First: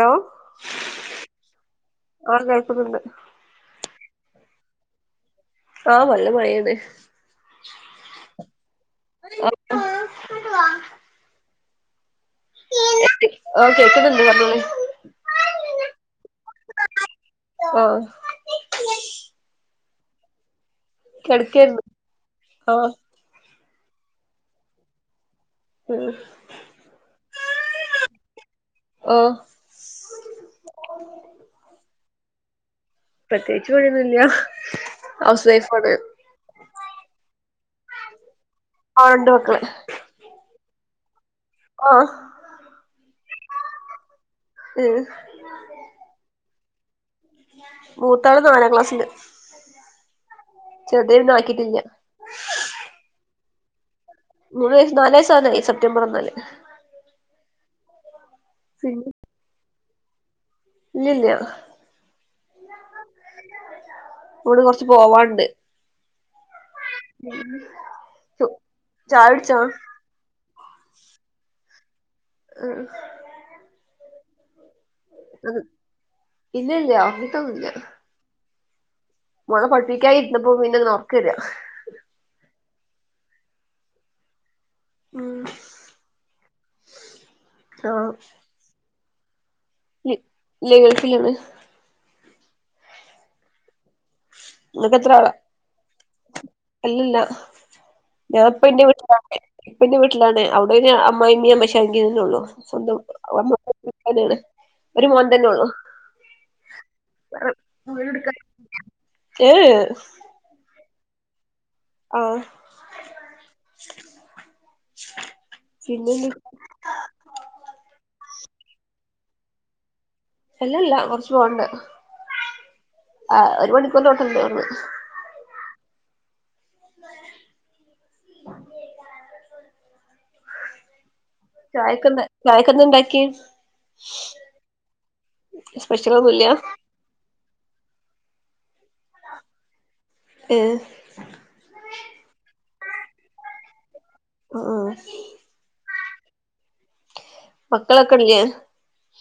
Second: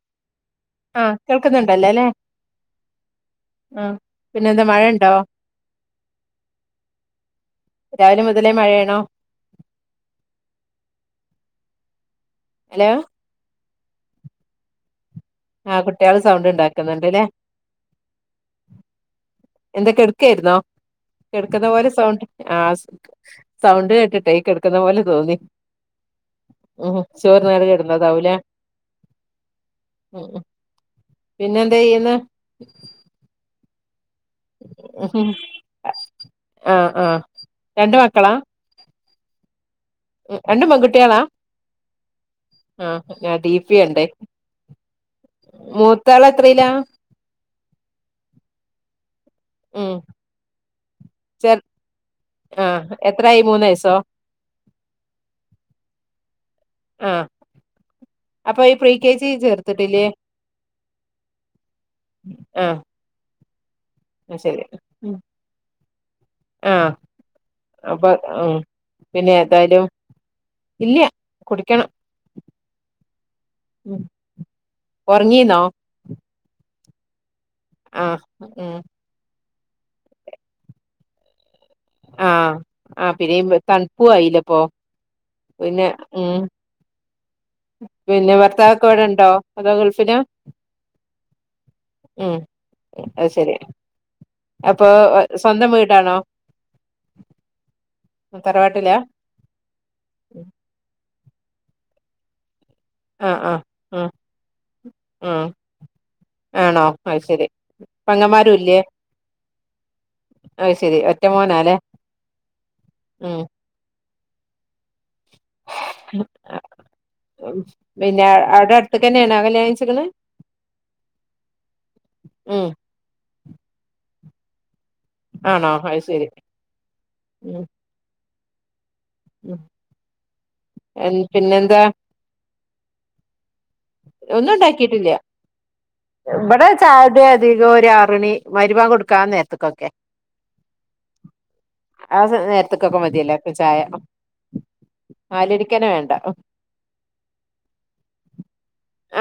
hello ആഹ് കേൾക്കുന്നുണ്ടല്ലോ അല്ലേ ഒണ്ട് കേൾക്കുന്നുണ്ട് ആഹ് പിന്നെന്താ മഴ ഉണ്ടോ ആഹ് നല്ല മഴയാണ് രാവിലെ മുതലേ മഴയാണോ ആ മൊത്തം ഹലോ ആഹ് കേക്കുന്നുണ്ട് പറഞ്ഞോളീ ആഹ് കുട്ടിയാള് സൗണ്ട് ഉണ്ടാക്കുന്നുണ്ട്ല്ലേ ആഹ് എന്താ കിടക്കായിരുന്നോ കെടക്കുന്ന കെടക്കായിരുന്നു പോലെ സൗണ്ട് ആഹ് സൗണ്ട് കേട്ടിട്ട് കിടക്കുന്ന പോലെ തോന്നി ഉം ഉം ചോറ് തിന്നാണ്ട് കിടന്നതാവൂല്ലേ ആഹ് ഉം ഉംപിന്നെ എന്താ ചെയ്യുന്നേ പ്രത്യേകിച്ച് പണിയൊന്നും ഇല്ല ആഹ് ആഹ് രണ്ട് മക്കളാ ആഹ് രണ്ട് മക്കള് രണ്ടും പെൺകുട്ട്യോളാ ആഹ് ആഹ് ഞാൻഡീപ്പി കണ്ടേ ഉം മൂത്തആൾഎത്രയിലാ മൂത്ത ആള് നാലാം ക്ലാസില് ഉം ചെർ ആക്കിയിട്ടില്ല ആഹ് എത്ര ആയി മൂന്ന് വയസോ മൂന്ന് വയസ്സ് നാല് വയസ് ആവാനായി സെപ്റ്റംബർ വന്നാല് ആഹ് അപ്പൊ ഈ പ്രീകെജി ചേർത്തിട്ടില്ലേ ഇല്ല ല്ലാ ആഹ് ശരി ഇവിടെന്ന് കൊറച്ച് ഉം പോവാണ്ട് ആഹ് അപ്പൊ ഉം ചായ പിന്നെ കുടിച്ചോ ഏതായാലും ഇല്ല കുടിക്കണം ആഹ് ഉം ഒറങ്ങീന്നോ ഇല്ല ഇല്ല ഒറങ്ങീട്ടൊന്നുല്ല ആഹ് ഉം മോളെ പഠിപ്പിക്കാൻഇരിന്നപ്പോ പിന്നെ ന്ന് ഒറക്കരാ ആഹ് ആ പിരിയുബ് തണുപ്പും ആ യില്ലെ ഇ പ്പൊ ഉം പിന്നെ ഉം ആഹ് പിന്നെ ഭർത്താവ് ഒക്കെ ഇവിടെ ണ്ടോ അതോ ഇ ഗൾഫിലാ ഇല്ല ഗൾഫിലാണ് ഉം അഹ് ശരി അപ്പൊ നിങ്ങക്ക് എത്ര ആളാ സ്വന്തം വീടാണോ അല്ലല്ല ഞാൻ ഇപ്പൊ ഇന്റെ തറവാട്ടിലാ വീട്ടിലാ ഇപ്പ ഇന്റെ വീട്ടിലാണ് അവിടയ്ന് അമ്മാ യിമ്മിം അമ്മോശ കാക്കിം ന്നെഒള്ളൂ സ്വന്തം ആഹ് ആഹ് അവൻമുറ്റത്ത്‌ ഉം തന്നെ ആണ് ഒരു മോൻ ഉം തന്നെ ഒള്ളു ആണോ അയ്ശരി പെങ്ങന്മരും ഇല്ലേ ഏ ഏ അത് ശരി ഒറ്റ മോനാ ല്ലേ ആഹ് പിന്നെന്ത് പിന്നെ അവിടെ അടുത്തക്ക് തന്നെ ആണോ കല്യാണം കഴിച്ചിക്ക്ണ് അല്ലല്ല കുറച്ച് പോകൻണ്ട് ഉം ആഹ് ഒരു മണിക്കൂർന്റെ അട്ത്ത്ണ്ട് അവിട്ന്ന് ആണോ അഹ് ശരി ഉം [inaudible] ഉം എൻ പിന്നെ ചായക്ക് ന്ന് ചായക്കന്താ ഇണ്ടാക്കിയെ ഒന്നും ണ്ടാക്കിട്ടില്ല സ്പെഷ്യലൊന്നുല്ല ഇവിടെ ചായ ടെ അധിക്കും ഒരു ആറണി മഗ്‌രിബ് ബാങ്ക് കൊടുക്കാ നേരത്ത്ക് ക്കൊക്കെ ഏഹ് ആ നേരത്ത് ക്കൊക്കെ മതിയല്ലോ അപ്പൊ ചായ ആഹ് ആഹ് നാല് ണിക്ക് ന്നെ വേണ്ട മക്കളൊക്കെ ഇല്ലേ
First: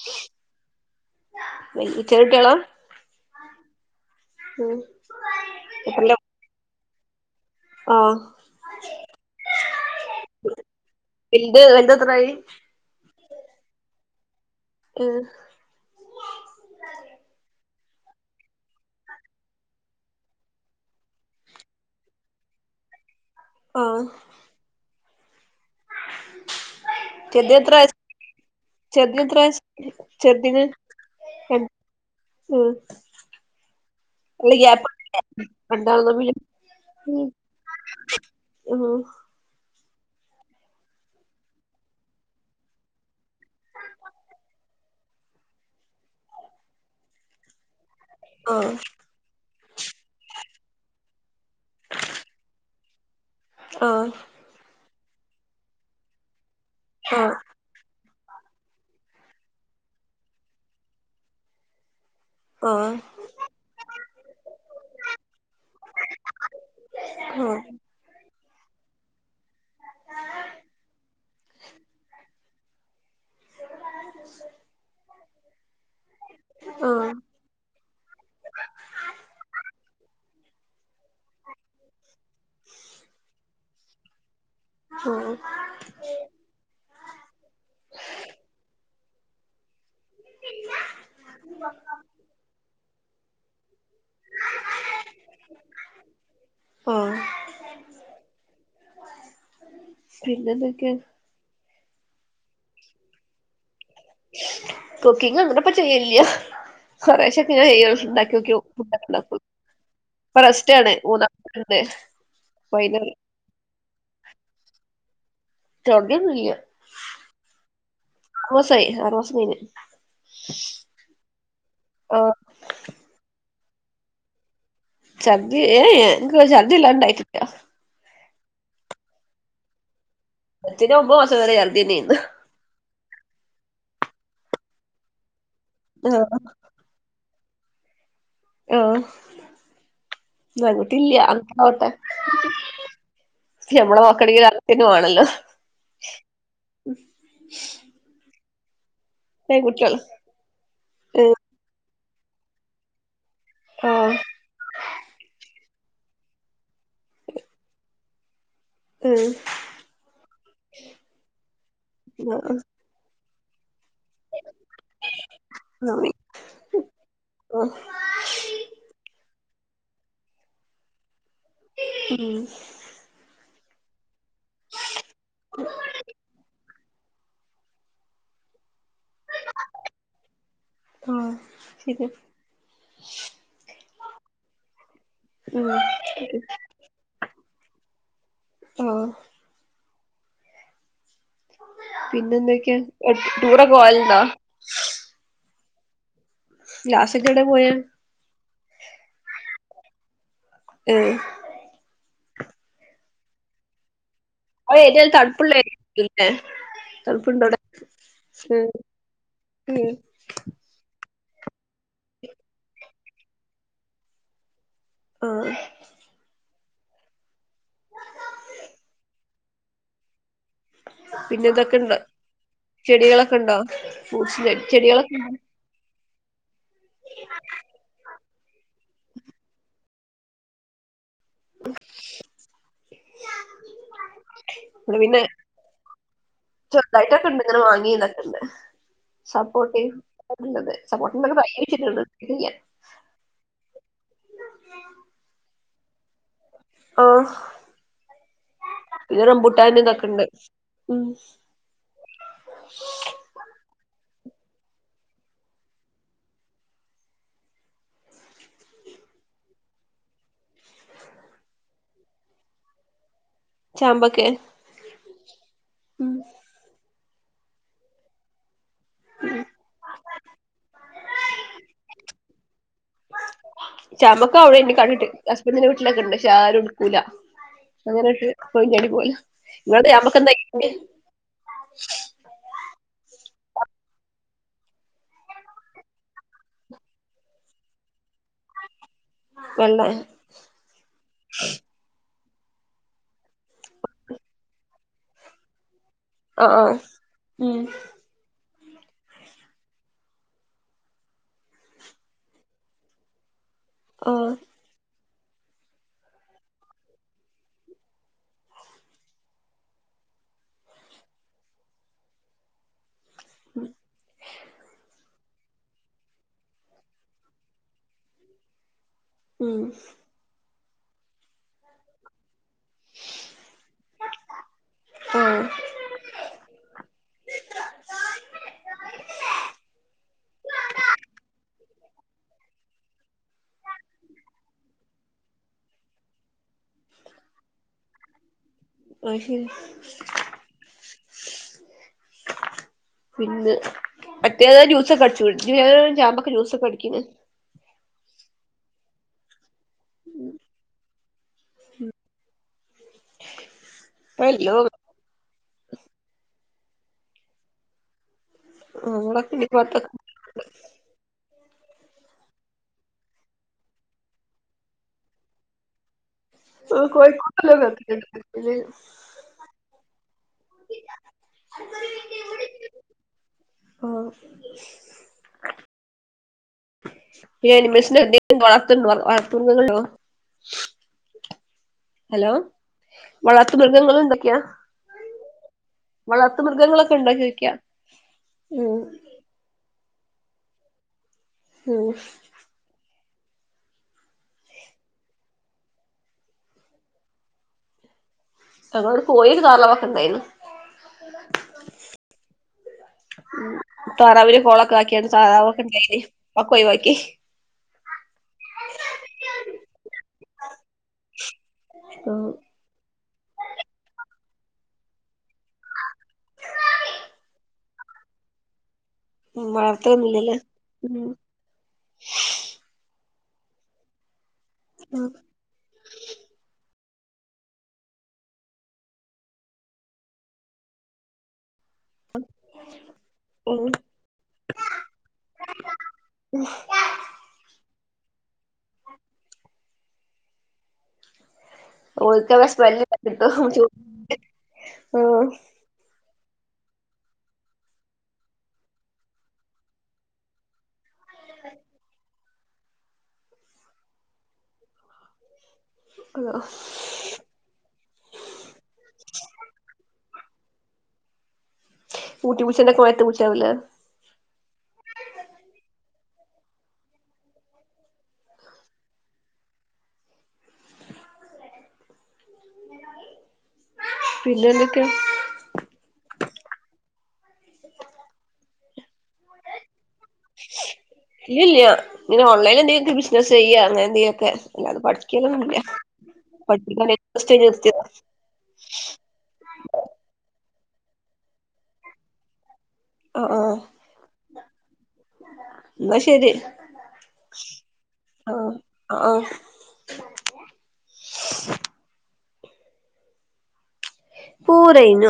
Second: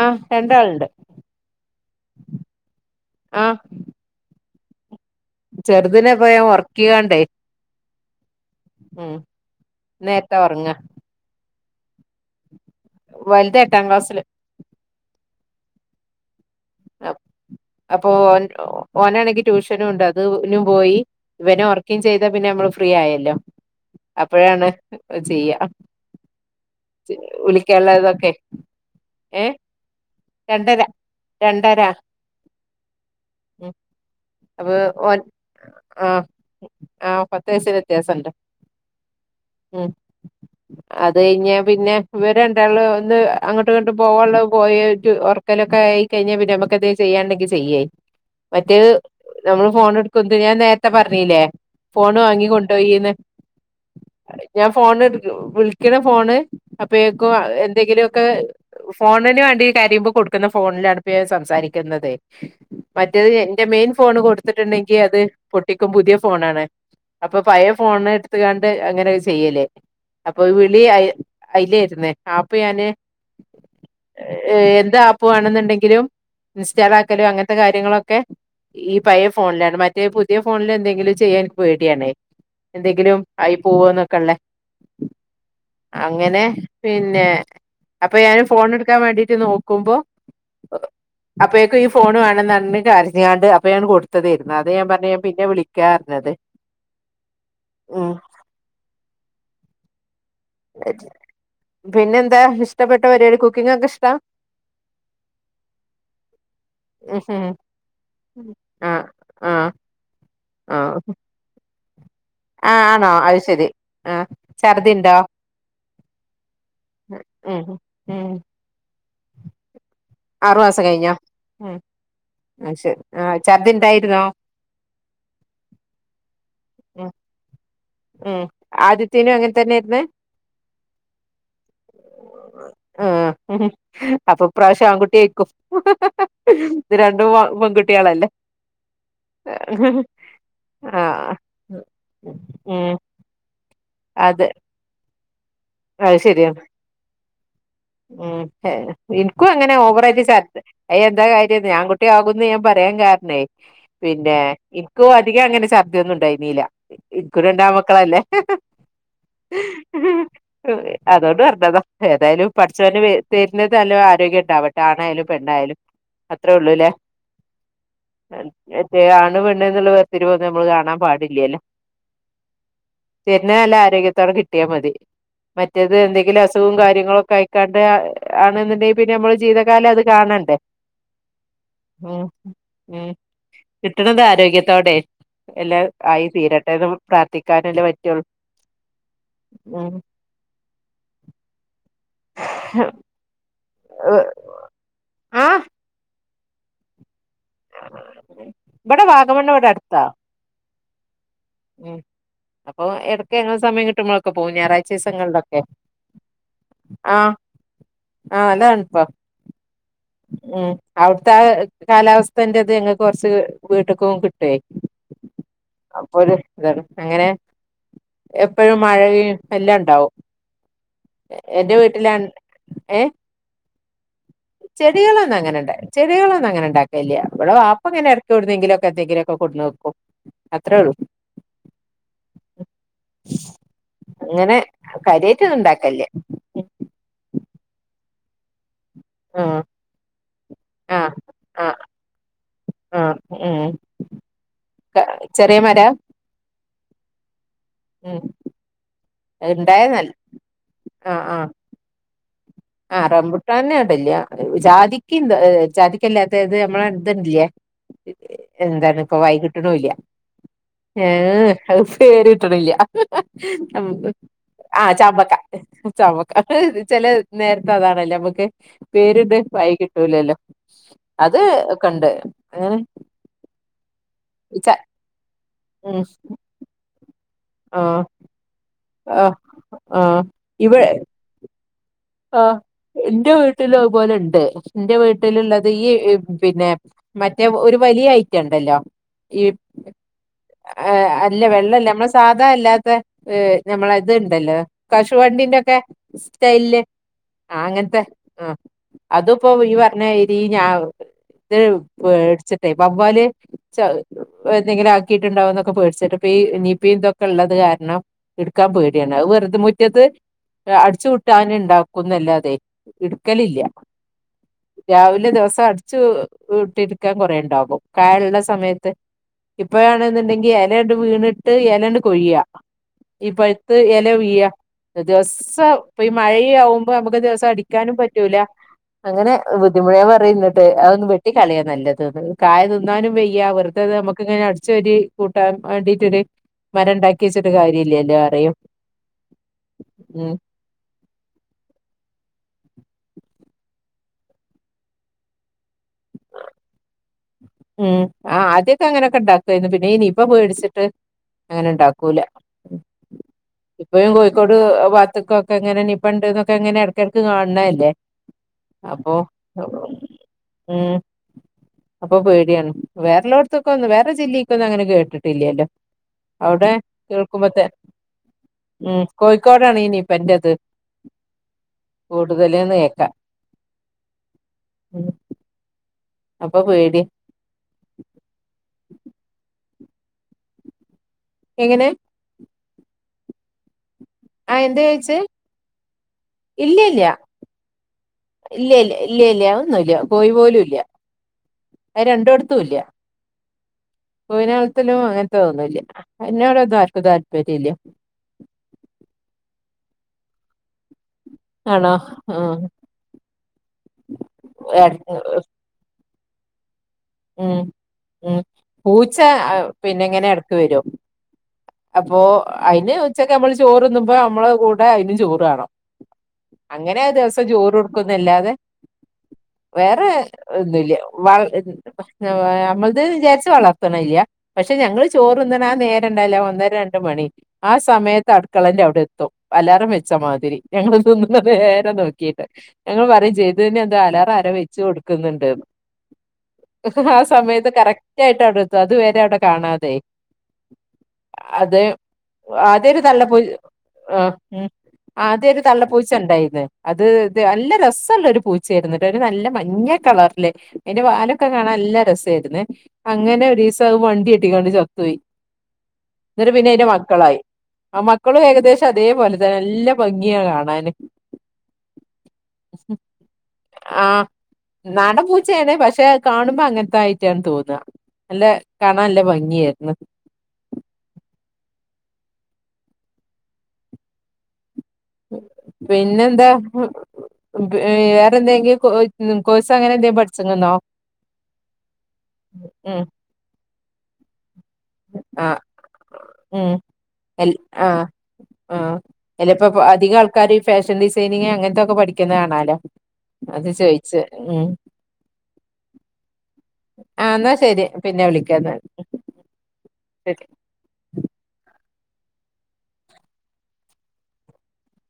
ആഹ് രണ്ടാളുണ്ട് ചെറി കുട്ടികളാ ആഹ് ഉം ചെർതിനെ എത്രയിലാ പോ ഞാൻ ഒർക്കിക്കാണ്ടെ ആഹ് ഉം ഇന്നെര്ത്താ ഒർങ്ങാ വൽത് വൽതെത്രായി വൽത് എട്ടാം ക്ലാസില് ഇഹ് അപ് അപ്പൊ ഓൻ ഓനാണെങ്കി ട്യൂഷനു ഉണ്ട് അത് നും പോയി ഇവനെ ഓർക്കിം ചെയ്ത പിന്നെ നമ്മള് ഫ്രീ ആയല്ലോ ആഹ് അപ്പഴാണ് ചെയ്യാ ചെറുതിന് എത്ര വിളിക്കാൻള്ള വയസ് തൊക്കെ ചെറുതിന് ഏ രണ്ടര എ ൻ രണ്ടര ഉം ഉം അല്ല അപ്പൊ ഗ്യാപ്പ് ഓൻ രണ്ടാളും ആ തമ്മില് ആ പത്തു വയസിന് വ്യത്യാസ ഇണ്ട് [unintelligible] ഉം അത് കഴിഞ്ഞ പിന്നെ ഇവരണ്ടാള് ഒന്ന് അങ്ങോട്ടു ഇങ്ങോട്ടു പോവാള്ള പോയി ഒർക്കലൊക്കെ ആയി കഴിഞ്ഞ പിന്നെ നമ്മക്കെന്തേ ചെയ്യാണ്ടങ്കി ചെയ്യേ ആഹ് മറ്റഹ് നമ്മള് ഫോൺ എടുക്കും ചെ ഞാൻ നേര്ത്തെ പർഞ്ഞീല്ലേ ഫോണ് വാങ്ങി കൊണ്ടോയീന്ന് ആഹ് ഞാൻ ഫോണ് വിൾക്ക്‌ണ ഫോണ് അപ്പയേക്കും എന്തെങ്കിലും ക്കെ ഫോണിന് വേണ്ടി കരയുമ്പോ കൊടുക്കുന്ന ഫോൺലാണ് ഇപ്പ ഞാൻ സംസാരിക്കുന്നത് ആഹ് മറ്റത് എന്റെ മെയിൻ ഫോണ് കൊടുത്ത്ട്ട്ണ്ടെങ്കി അത് പൊട്ടിക്കും പുതിയ ഫോണാണ് അപ്പ ആഹ് പയേ ഫോണ് ഇട്ത്ത്ങ്ങാണ്ട് അങ്ങനൊ ചെയ്യലേ അപ്പൊ വിളി അയി അയില്ലെയിര്ന്ന് ആപ്പ് ഞാന് എന്ത് ആപ്പ് വേണെന്നുണ്ടെങ്കിലും ഇൻസ്റ്റാൾ ആഹ് ആക്കല് അങ്ങൻ ത്ത കാര്യങ്ങളൊക്കെ ഈ പഴയ ഫോൺലാണ് മറ്റേ പുതിയ ഫോൺല് എന്തെങ്കിലും ചെയ്യാൻ ഇൻക്ക് പേടിയാണ് എന്തെങ്കിലും ആയി പോവോന്നൊക്കള്ളേ ഉം അങ്ങനെ പിന്നെ അപ്പൊ ഞാനും ഫോണ് എടുക്കാൻ വേണ്ടിട്ട് നോക്കുമ്പോ അപ്പഴേക്ക്‌ ഈ ഫോണ് വേണം ന്നർഞ്ഞ് കര്ഞ്ങ്ങാണ്ട് അപ്പ ഞാന് കൊടു ത്തതെയ്ര്ന്ന് അതെ ഞാൻ പർഞ്ഞെ ഞാൻ പിന്നെ വിളിക്കാർഞ്ഞത് ആഹ് ഉം പിന്നെ എന്തേ പിന്നെന്താ ഇഷ്ടപ്പെട്ട പരുപാടി കുക്കിംങ്‌ ഒക്കെ ഇഷ്ടാ കുക്കിങ് അങ്ങന ഇപ്പ ചെയ്യൽല്ലാ ഉം ഉം കൊറെശൊക്കെ ഞാൻ ചെയ്യോ ഇണ്ടാക്ക്യോ ആഹ് [unintelligible] ആഹ് ഇപ്പ റസ്റ്റ് ആണ് മൂന്നാ അതെ ആ ആണോ അഹ് ശരി ആ ഛർദിണ്ടോ തൊടങ്ങിയൊന്നുല്ല ഉം ഉം റ്മസായി ആറ് മാസം കഴിഞ് ആറുമാസം കഴിഞ്ഞോ ഉം ആഹ് അയ് ശരി ആ ചർദിണ്ടായിരുന്നോ ഛർദി എ എ ഇൻക്ക് ചർദി ഉം ഇല്ലാണ്ടായിട്ടില്ല ഉം ആദിത്യേനും അങ്ങൻ തന്നെയ്ര്ന്ന് ഇതിന് മുമ്പ് [unintelligible] തന്നെയ്ര്ന്ന് ഉം അപ്പൊ ഇപ്രാവശ്യം ആൺകുട്ടിയായ്ര്ക്കും ആഹ് ഇത് രണ്ടും പെൺകുട്ടിയെളല്ലേ ആഹ് [unintelligible] ആഹ് ഉം ഞമ്മള നോക്കണങ്കി ആൺകുട്ടി തന്നെ വാണല്ലോ ആഹ് ശരിയാണ് ഉം എനിക്കും അങ്ങനെ പെൺകുട്ടിയാള് ഓവറായിട്ട് സർ അയ് എന്താ ഏഹ് കാര്യം ഞാൻ ആങ്കുട്ടി ആകുന്ന് ഞാൻ പറയാൻ കാരണേ ആഹ് പിന്നെ ഇക്കും അധികം അങ്ങനെ ശർ ക്കുന്നുണ്ടായിനീല എൻക്കു രണ്ടാമക്കളല്ലേ ഏഹ് അതൊണ്ട് പറഞ്ഞതാ ഏതായാലും ആഹ് ച്ചോന് തര്ണത് നല്ല ആരോഗ്യം ഉണ്ടാവട്ടെ ആണായാലും പെണ്ണായാലും അത്രേ ഉള്ളൂല്ലേ ഒഹ് മറ്റേ ആണ് പെണ്ണ് എന്നുള്ള വേർതിരിവൊക്കെ നമ്മള് കാണാൻ പാടില്ലാലേ ഉം തര്ണത് നല്ല ആരോഗ്യത്തോടെ കിട്ടിയാ മതി മറ്റേത് എന്തെങ്കിലും അസുഖവും കാര്യങ്ങളു ഒക്കെ ആയി കണ്ട് ആണ്ന്നുണ്ടെങ്കി പിന്നെ നമ്മള് ജീവിതകാലം അത് കാണണ്ടേ ആഹ് ശരി ഉം ഉം കിട്ടണത് ആരോഗ്യത്തോടെ ഉം എല്ലാം ആയി തീരട്ടെ എന്ന് പ്രാർത്ഥിക്കാനല്ലേ പറ്റോള്ളൂ ഓഹ് ഉം പിന്നെ എന്തൊക്കെയാ ടൂറൊക്കെ ഓവലുണ്ടോ ആഹ് ലാസൊക്കെവിടെ പോയേ ഇവിടെ വാഗമണ്ണ് ഇവിടെ അടുത്താ ഇഹ് ഉം അപ്പൊ എടക്ക് ങ്ങള് സമയം കിട്ടുമ്പോള് ഇപ്പപോം ആ ഞായറാഴ്ച ഏരിയ തണുപ്പുള്ള ദിവസങ്ങളിലൊക്കെ ഏരിയല്ലേ ആഹ് തണുപ്പുണ്ടോ അവിടെ ആഹ് ഉം അതാൺപ്പ ഉം ഉം അവിടുത്തെ കാലാവസ്ഥേന്റത് ഞങ്ങക്ക് കൊറച്ച് വീട്ട്ക്കും കിട്ടുവേ ആഹ് അപ്പോര് ഇതാണ് അങ്ങനെ എപ്പഴും മഴയും എല്ലാം ഉണ്ടാവും എന്റെ വീട്ടിലാൺ ഏഹ് ക്കൊണ്ടോ ഫൂസില് ചെടികളൊന്നും അങ്ങനെ ഇണ്ടായി ചെടികളൊന്നും അങ്ങനെ ഉണ്ടാക്കയില്ല ഇവിടെ വാപ്പ ഇങ്ങനെ എടക്കെവിടുന്നെങ്കിലൊക്കെ എന്തെങ്കിലൊക്കെ കൊണ്ട് വക്കും അത്രേള്ളൂ [unintelligible] അങ്ങനെ ഇവിടെ പിന്നെ കാര്യാറ്റ് ഒന്നും ഒണ്ടാക്കൽല ചെറുതായിട്ടൊക്കെ ഇണ്ട് ഇങ്ങനെ വാങ്ങിയതൊക്കെ ഇണ്ട് ആഹ് സപ്പോർട്ടേം [unintelligible] ആഹ് സപ്പോർട്ട ആ [unintelligible] ആഹ് ഉം ചെറിയ മരാ ആഹ് ഉം പിന്നെ റെമ്പൂട്ടാന് ഉണ്ടായ നല്ല ഇതൊക്കെണ്ട് ഉം ആഹ് ആഹ് ആഹ് റംമ്പുട്ടാന് ഇടെല്ല ജാതിക്ക ന്ത് ജാതിക്കല്ലാത്ത ഇത് ഞമ്മള ഇത് ല്ലേ എന്താണ് ഇപ്പൊ വായി കിട്ട്ണൂല്ല ഏഹ് അത് പേര് കിട്ട്ണില്ല ചാമ്പക്കെ ആഹ് ചാമ്പക്ക ഉം ചാമ്പക്ക ചെലെ നേര്ത്ത് അതാണല്ല അമ്മക്ക് പേര്ത് വായി കിട്ടൂലല്ലോ അത്ക്കെണ്ട് അങ്ങനെ ചാമ്പക്ക അവിടെണ്ട് കണ്ടിട്ട് ഹസ്ബൻഡിന്റെ ഉം വീട്ടിലൊക്കെ ഉണ്ട് പക്ഷെ ആരു എടുക്കൂല ആഹ് അങ്ങനെട്ട് കൊയ്ഞ്ഞാടി പോയി ആഹ് ഇങ്ങള് ചാമ്പക്ക ആഹ് എന്താക്കായിട്ട്ണ്ട് ഇവ ആഹ് ഇന്റെ വീട്ടിലും അതുപോലെ ഉണ്ട് ഇന്റെ വീട്ടിലുള്ളത് ഈ പിന്നെ മറ്റേ ഒരു വലിയ ഐറ്റ ഇണ്ടല്ലോ ഈ വെള്ള ഏയ് അല്ല വെള്ളല്ല നമ്മളെ സാധാ അല്ലാത്തെ ഏഹ് നമ്മള ഇത്ണ്ടല്ലോ കശുവണ്ടിന്റെക്കെ ആഹ് ആഹ് സ്റ്റൈലില് ഉം ആഹ് അങ്ങൻത്തെ ആഹ് അത് ഇപ്പോ ഈ പർഞ്ഞാതിരി ഞാ ഇത് പേട്ച്ചിട്ടെ വവ്വാല് ചാഹ് ആഹ് ഏ എന്തെങ്കിലും ആക്കിട്ടുണ്ടാകും എന്നൊക്കെപേടിച്ചിട്ട് ഇപ്പൊ ഈ നിപ്പി ഇതൊക്കെ ഉള്ളത് കാരണം എടുക്കാൻ പേടിയാണ് വെറുതെ മുറ്റത്ത് അടിച്ചു കൂട്ടാന് ഇണ്ടാക്ക് ക്കും ന്നല്ലാതെ ഇട്ക്കലില്ല്യ രാവിലെ ദിവസം അടിച്ചു വിട്ടിരിക്കാൻ കൊറേണ്ടാകും കായള്ള സമയത്ത് ഉം ഇപ്പഴാണ്ന്നുണ്ടെങ്കി എലേണ്ട് വീണിട്ട് എലെണ്ട് കൊഴിയാ ഈപ്പഴ്ത്ത് എല വീഴാ ആഹ് ദിവസം ഇപ്പൊ ഈ മഴിയാവും ഇപ്പ അമ്മക്ക് ദിവസം അടിക്കാനും പറ്റൂല അങ്ങനെ ബുദ്ധിമുട്ട് പറയാന്നട്ട് അതൊന്നന്ന് വെട്ടി കളയാ നല്ലത് കായ തിന്നാനും വെയ്യ വെറു ത്തത് നമുക്കിങ്ങനെ അടിച്ചേരി കൂട്ടാൻ വേണ്ടിട്ടൊരു മരം ഉണ്ടാക്കി വെച്ചിട്ട് കാര്യമല്ലല്ലോ പറിയും അഹ് ശരി പിന്നെ മറ്റേത് ജ്യൂസൊക്കെ അടിച്ചു ഞ് ചാമ്പൊക്കെ ജ്യൂസൊക്കെ അടിക്ക്‌ണ് ഉം ആഹ് ആദ്യൊക്കെ അങ്ങനെയൊക്കെ ഇണ്ടാക്കേര്ന്നു പിന്നെ ഈ നിപ്പ പേടിച്ചിട്ട് അങ്ങനെ ഉണ്ടാക്കൂല ഇപ്പഴും ഇപ്പ കോഴിക്കോട് എല്ലോം വാത്ത്ക്കൊ പ്പങ്ങനെ നിപ്പണ്ട്ന്നൊക്കെങ്ങെനെ എടക്കടക്ക് കാണണ അല്ലേ ആഹ് അപ്പോ ഇവടൊക്കെ ഈ ഭാഗത്തൊക്കെ ഉം അപ്പൊ പേടിയാണ് വേറള്ളോട്ത്തൊക്കൊന്നും വേറെ ജില്ലീക്കൊന്നും അങ്ങനെ കേിട്ടില്ലല്ലോ അവിടെ ആഹ് കേൾക്കുമ്പത്തേ കോഴിക്കോട്ട്ല്ലോം ഉം കോഴിക്കോടാണ് ഈ നിപ്പന്റെത് കൂടുതല്ന്ന് കേക്ക ഓ അപ്പൊ പേടിയാ പിന്നെ അനിമൽസിന് എന്തേലും വളർത്തുണ്ടോ വളർത്തുന്നുണ്ടോ എങ്ങനെ ഹലോ വളർത്ത് മൃഗങ്ങളുണ്ടോ ക്യാ ആ എന്താ ചോയിച്ചേ വളർത്ത ഇല്ല മൃഗങ്ങളൊക്കെ ഇല്ല ഇണ്ടോ ചോയ്ക്കാ ഇല്ല ഇല്ല്യ ഇല്ല ഇല്ല്യ ഒന്നുംല്ല കോയി പോലും ഇല്ല്യ ഉം അത് രണ്ടോടുത്തു ഇല്ല്യ കോയിനെ വളർത്തലും അങ്ങനത്തെ ഇതൊന്നുല്ല അയ്നോടൊന്നും ആർക്കും താല്പര്യം ഇല്ല്യ ഞങ്ങളോടെ കോയിം താറാവൊക്കെ ഉണ്ടായിർന്നു ആണോ ആഹ് ഉം താറാവിന് കോളൊക്കെ ആക്കിയാണ്ട് സാറാവ് ഉണ്ടേയ്നി ഒക്കെ ഒയ്‌വാക്കി ഉം ഉം പൂച്ച അഹ് പിന്നെങ്ങനെ എടയ്ക്ക് വരും അപ്പൊ ഉം അയിന് ഉച്ചക്ക് നമ്മള് ചോറ്ന്നുമ്പോ നമ്മള് കൂടെ അയ്നും ചോറുവേണം അങ്ങനെ ദിവസം ചോറ് കൊടുക്കുന്നല്ലാതെ വേറെ വളർത്തൊന്നുല്ലല്ലേ ഒന്നുംല്ല ഉം വള്ഹ് ഞമ്മൾത് വിചാരിച്ച് വളർത്തണല്ല പക്ഷെ ഞങ്ങള് ചോറ് തിന്നണ ആഹ് നേരം ഉണ്ടാവില്ലെ ഒന്ന് രണ്ട് മണി ആഹ് സമയത്ത് അടുക്കളെൻ്റെ അവിടെ എത്തും അലാറാം വെച്ചമാതിരി ഞങ്ങള് തിന്നുന്ന നേരം നോക്കിട്ട് ഞങ്ങൾ പറയും ചെയ്ത് ഉം തന്നെ എന്താ അലാറം ആരോ വെച്ച് കൊടുക്കുന്നുണ്ട്ന്ന് ആഹ് സമയത്ത് കറക്റ്റ് ആയിട്ട് അവിടെ എത്തും അതുവരെ അവിടെ കാണാതെ അതെ ഓൽക്കത് സ്മെല്ല് ആദ്യം ഒരു തള്ള പൊ കിട്ടും ഉം ആഹ് ഉം ആദ്യം ഒരു തള്ള പൂച്ച ഉണ്ടായിരുന്നു അത് ഇത് നല്ല രസമുള്ള ഒരു പൂച്ചയായിരുന്നു ഒരു നല്ല മഞ്ഞ കളറില് അയിന്റെ വാലൊക്കെ കാണാൻ നല്ല രസമായിരുന്നെ അങ്ങനെ ഒരു ദിവസം അത് വണ്ടി തട്ടിക്കാണ്ട് ചത്തുപോയി എന്നിട്ട് പിന്നെ അതിൻ്റെ മക്കളായി ആഹ് മക്കളും ഏകദേശം അതേപോലെത്തന്നെ നല്ല ഭംഗിയാ കാണാന് ഊട്ടി പൂച്ചേന്റെ കൊയത്ത് പൂച്ചാവില്ലേ ആഹ്‌ നാടൻ പൂച്ചയാണ് പക്ഷെ കാണുമ്പോ അങ്ങനത്തായിട്ടാണ് തോന്നാ നല്ല കാണാല്ല ഭംഗിയാര്ന്ന് പിന്നെന്തൊക്കെയാ പിന്നെന്താഹ് വ് വേറെന്തെങ്കിം കോ കോഴ്സൊ അങ്ങനെ എന്തെങ്കിം പഠി ഇല്ലില്ല്യ ങ്ങനെ ഓൺലൈന്ലെന്തേലൊക്കെ ഉം ബിസിനസ് ചെയ്യ അങ്ങനെ എന്തെലൊക്കെ അങ്ങനെ പഠിക്കലൊന്നൂല ആഹ് ഉം [unintelligible] അതിലിപ്പപ് അധികാൾക്കാരും ഈ ഫാഷൻ ഡിസൈനിങ് അങ്ങൻത്തൊക്കെ പഠിക്കുന്ന കാണാല്ലോ അത ചോയിച്ചെ മ്മ് ന്നാ ശെരി ആ ന്നാ ശെരി പിന്നെ വിളിക്കാന്നാല് ആഹ് ശരി പൂരെയ്നൊ